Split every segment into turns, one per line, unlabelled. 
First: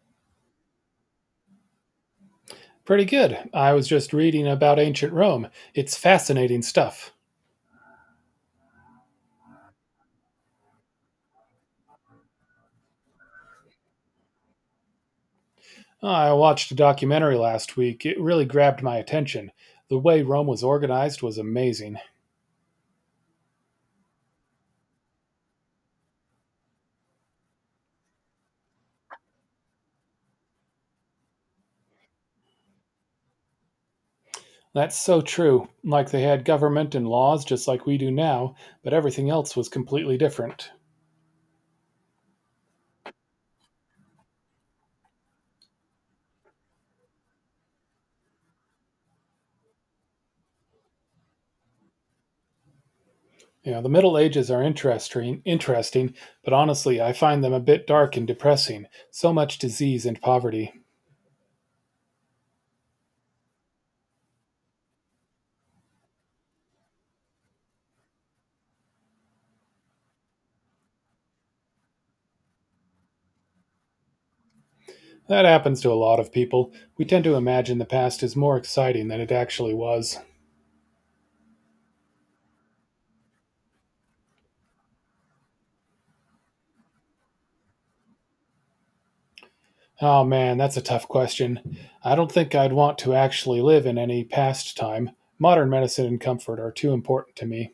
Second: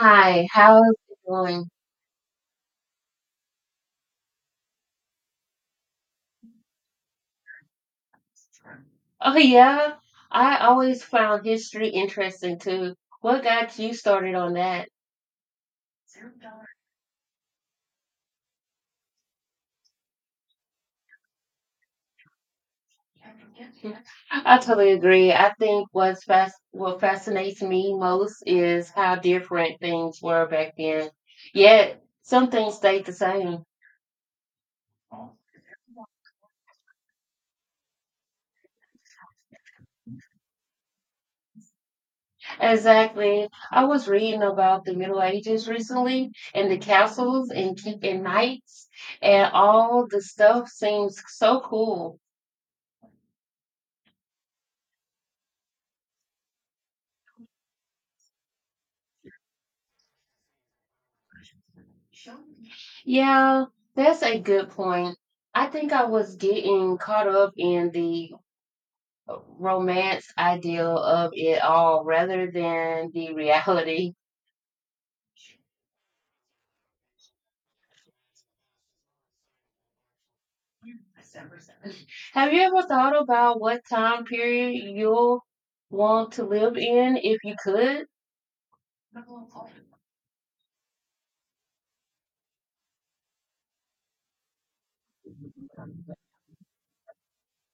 Hi, how is it going?
Pretty good. I was just reading about ancient Rome. It's fascinating stuff.
Oh, yeah. I always found history interesting too. What got you started on that?
I watched a documentary last week. It really grabbed my attention. The way Rome was organized was amazing.
I totally agree. I think what fascinates me most is how different things were back then. Yet some things stayed the same.
That's so true. Like they had government and laws just like we do now, but everything else was completely different.
Exactly. I was reading about the Middle Ages recently and the castles and knights and all the stuff seems so cool.
You know, the Middle Ages are interesting, interesting, but honestly, I find them a bit dark and depressing. So much disease and poverty.
Yeah, that's a good point. I think I was getting caught up in the romance ideal of it all rather than the reality.
That happens to a lot of people. We tend to imagine the past is more exciting than it actually was.
Have you ever thought about what time period you'll want to live in if you could?
Oh man, that's a tough question. I don't think I'd want to actually live in any past time. Modern medicine and comfort are too important to me.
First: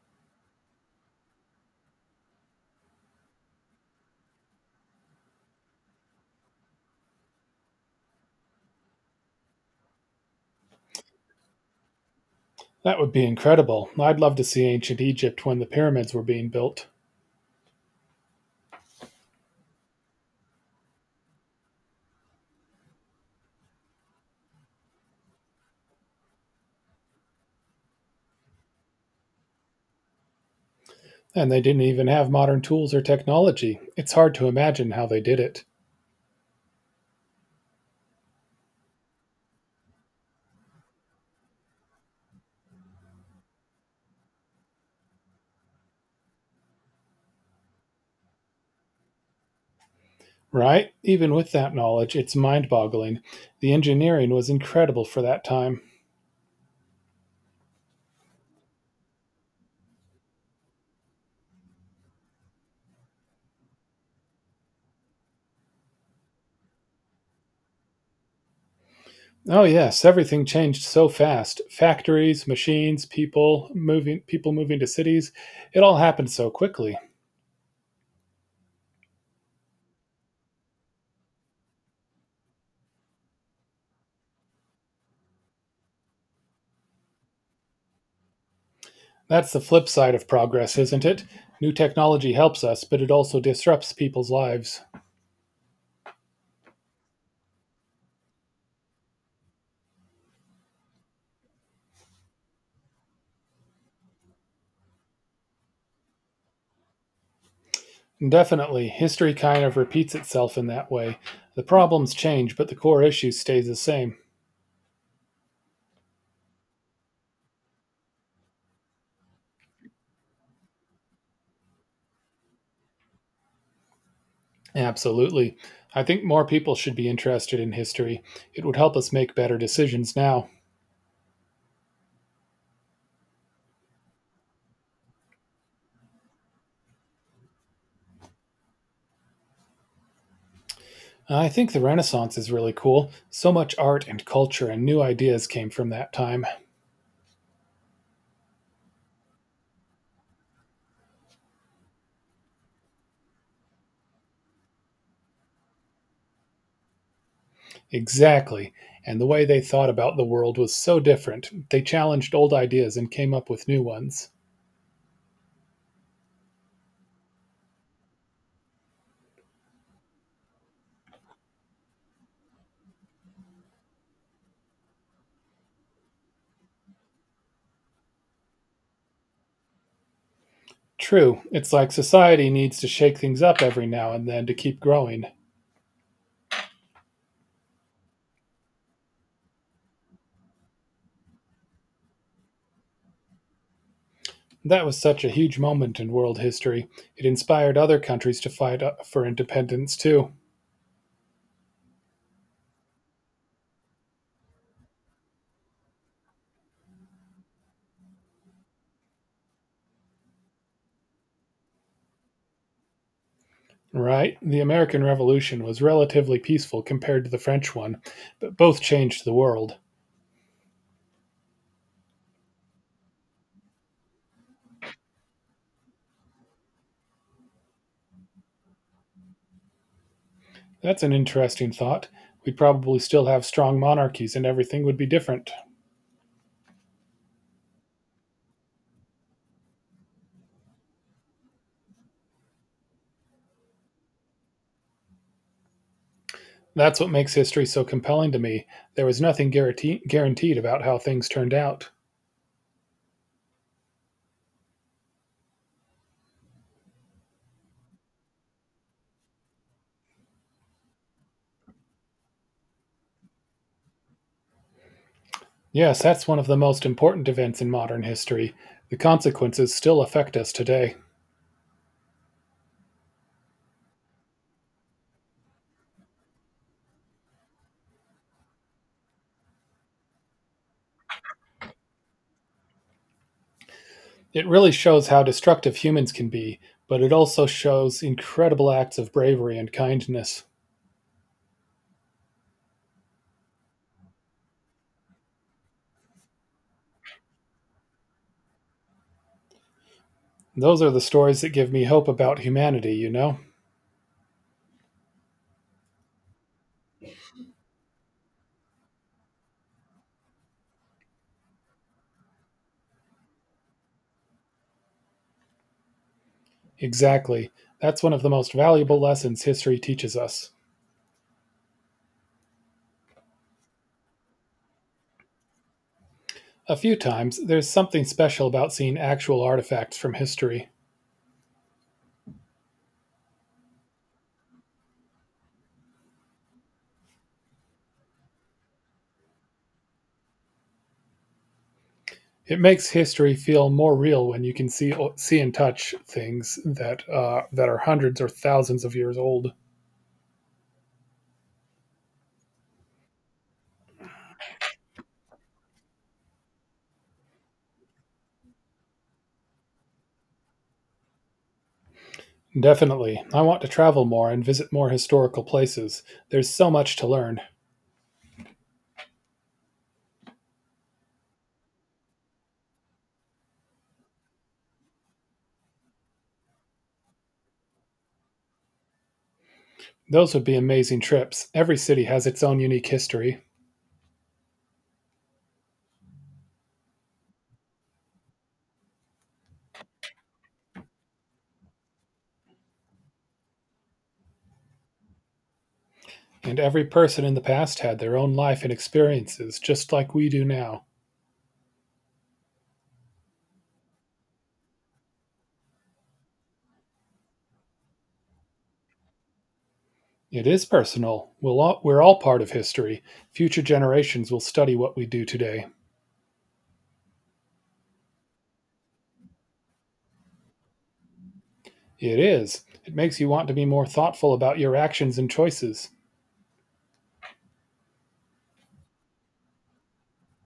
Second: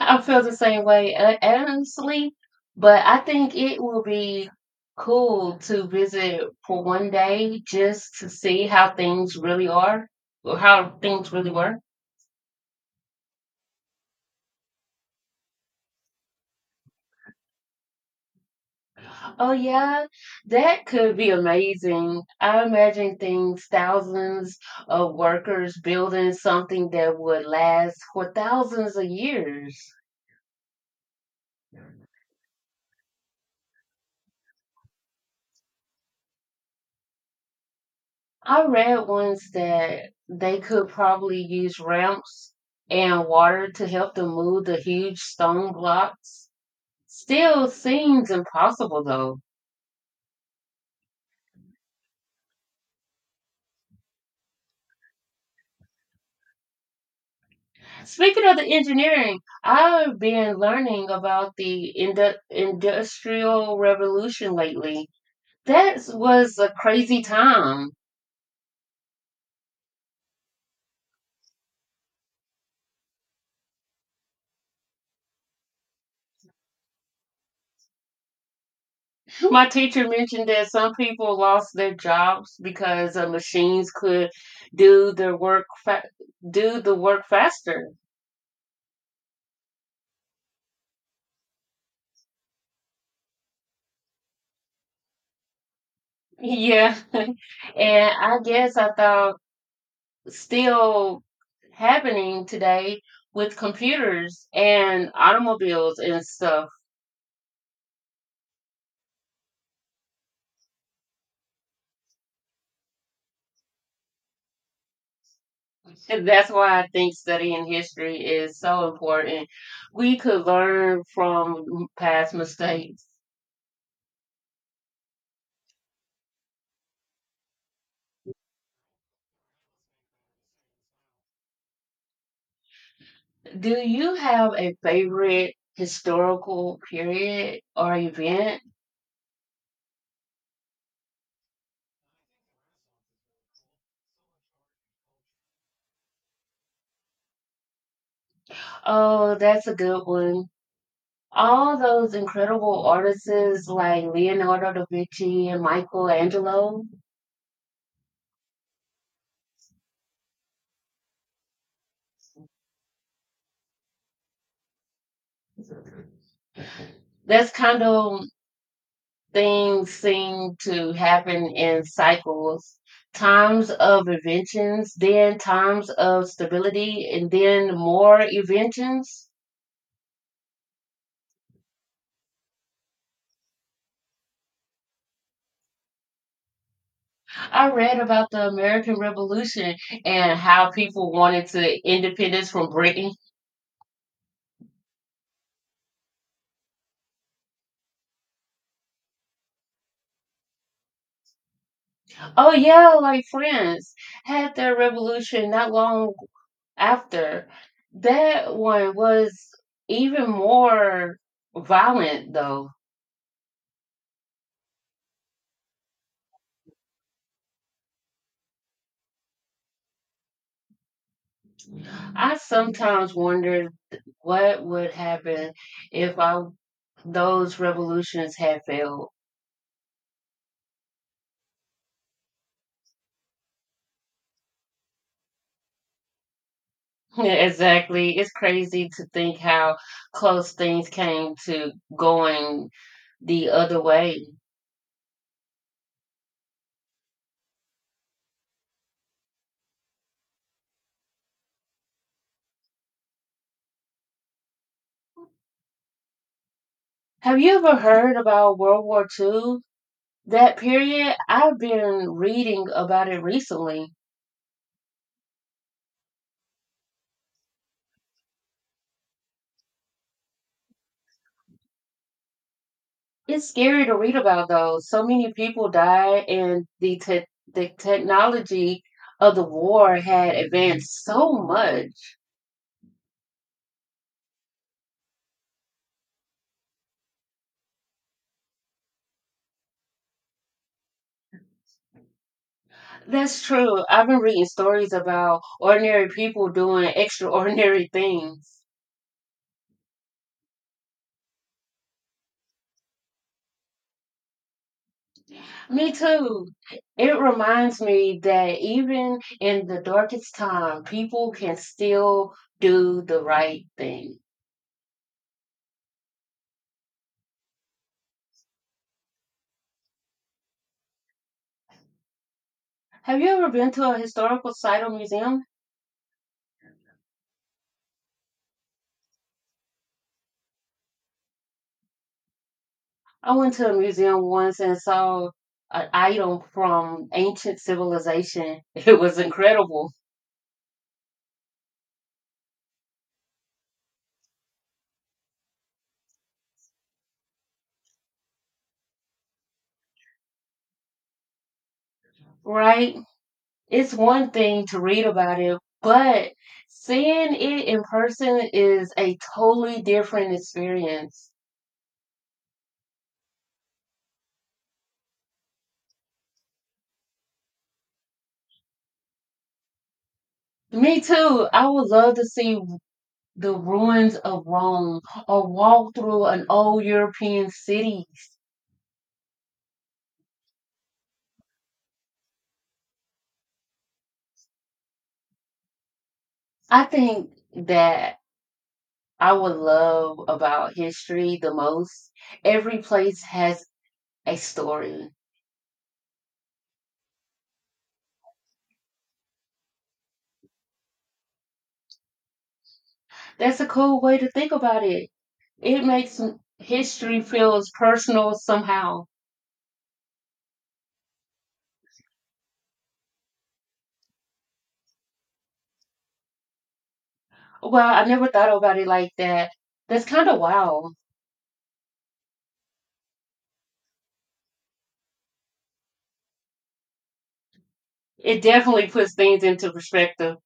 I feel the same way, honestly, but I think it will be cool to visit for one day just to see how things really are or how things really were.
That would be incredible. I'd love to see ancient Egypt when the pyramids were being built.
Oh, yeah, that could be amazing. I imagine things, thousands of workers building something that would last for thousands of years.
And they didn't even have modern tools or technology. It's hard to imagine how they did it.
I read once that they could probably use ramps and water to help them move the huge stone blocks. Still seems impossible though.
Right? Even with that knowledge, it's mind boggling. The engineering was incredible for that time.
Speaking of the engineering, I've been learning about the industrial revolution lately. That was a crazy time.
Oh yes, everything changed so fast. Factories, machines, people moving to cities. It all happened so quickly.
My teacher mentioned that some people lost their jobs because machines could do their work fa- do the work faster.
That's the flip side of progress, isn't it? New technology helps us, but it also disrupts people's lives.
Yeah. And I guess I thought still happening today with computers and automobiles and stuff.
Definitely, history kind of repeats itself in that way. The problems change, but the core issue stays the same.
And that's why I think studying history is so important. We could learn from past mistakes.
Absolutely. I think more people should be interested in history. It would help us make better decisions now.
Do you have a favorite historical period or event?
I think the Renaissance is really cool. So much art and culture and new ideas came from that time.
Oh, that's a good one. All those incredible artists like Leonardo da Vinci and Michelangelo.
Exactly. And the way they thought about the world was so different. They challenged old ideas and came up with new ones.
This kind of things seem to happen in cycles. Times of inventions, then times of stability, and then more inventions.
True, it's like society needs to shake things up every now and then to keep growing.
I read about the American Revolution and how people wanted to independence from Britain.
That was such a huge moment in world history. It inspired other countries to fight for independence, too.
Oh yeah, like France had their revolution not long after. That one was even more violent though.
Right? The American Revolution was relatively peaceful compared to the French one, but both changed the world.
I sometimes wonder what would happen if I, those revolutions had failed.
That's an interesting thought. We'd probably still have strong monarchies and everything would be different.
Exactly. It's crazy to think how close things came to going the other way.
That's what makes history so compelling to me. There was nothing guaranteed about how things turned out.
Have you ever heard about World War Two? That period, I've been reading about it recently.
Yes, that's one of the most important events in modern history. The consequences still affect us today.
It's scary to read about though. So many people died, and the technology of the war had advanced so much.
It really shows how destructive humans can be, but it also shows incredible acts of bravery and kindness.
That's true. I've been reading stories about ordinary people doing extraordinary things.
Those are the stories that give me hope about humanity, you know?
Me too. It reminds me that even in the darkest time, people can still do the right thing.
Exactly. That's one of the most valuable lessons history teaches us.
Have you ever been to a historical site or museum?
A few times, there's something special about seeing actual artifacts from history.
I went to a museum once and saw an item from ancient civilization. It was incredible,
It makes history feel more real when you can see and touch things that that are hundreds or thousands of years old.
right? It's one thing to read about it, but seeing it in person is a totally different experience.
Definitely, I want to travel more and visit more historical places. There's so much to learn.
Me too. I would love to see the ruins of Rome or walk through an old European city.
Those would be amazing trips. Every city has its own unique history,
I think that I would love about history the most. Every place has a story.
and every person in the past had their own life and experiences, just like we do now.
That's a cool way to think about it. It makes history feels personal somehow.
It is personal. We're all part of history. Future generations will study what we do today.
Well, I never thought about it like that. That's kind of wild.
It is. It makes you want to be more thoughtful about your actions and choices.
It definitely puts things into perspective.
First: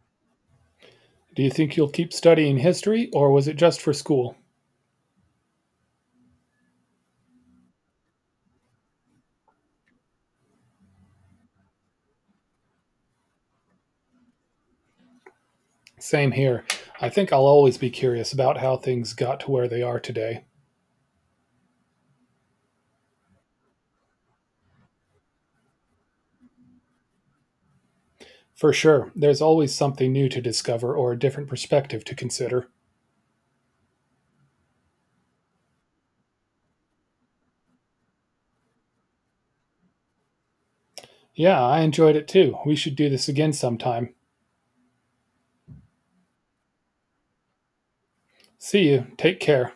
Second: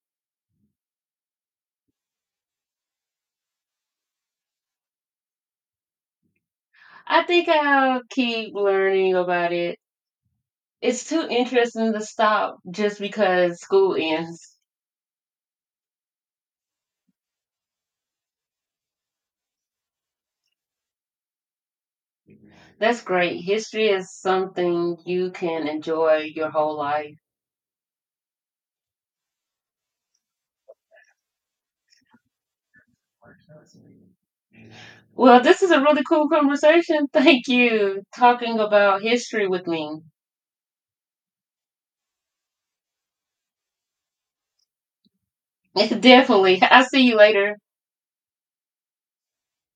Do you think you'll keep studying history, or was it just for school?
I think I'll keep learning about it. It's too interesting to stop just because school ends.
Same here. I think I'll always be curious about how things got to where they are today.
That's great. History is something you can enjoy your whole life.
For sure, there's always something new to discover or a different perspective to consider.
Well, this is a really cool conversation. Thank you talking about history with me.
Yeah, I enjoyed it too. We should do this again sometime.
Definitely. I'll see you later.
See you. Take care.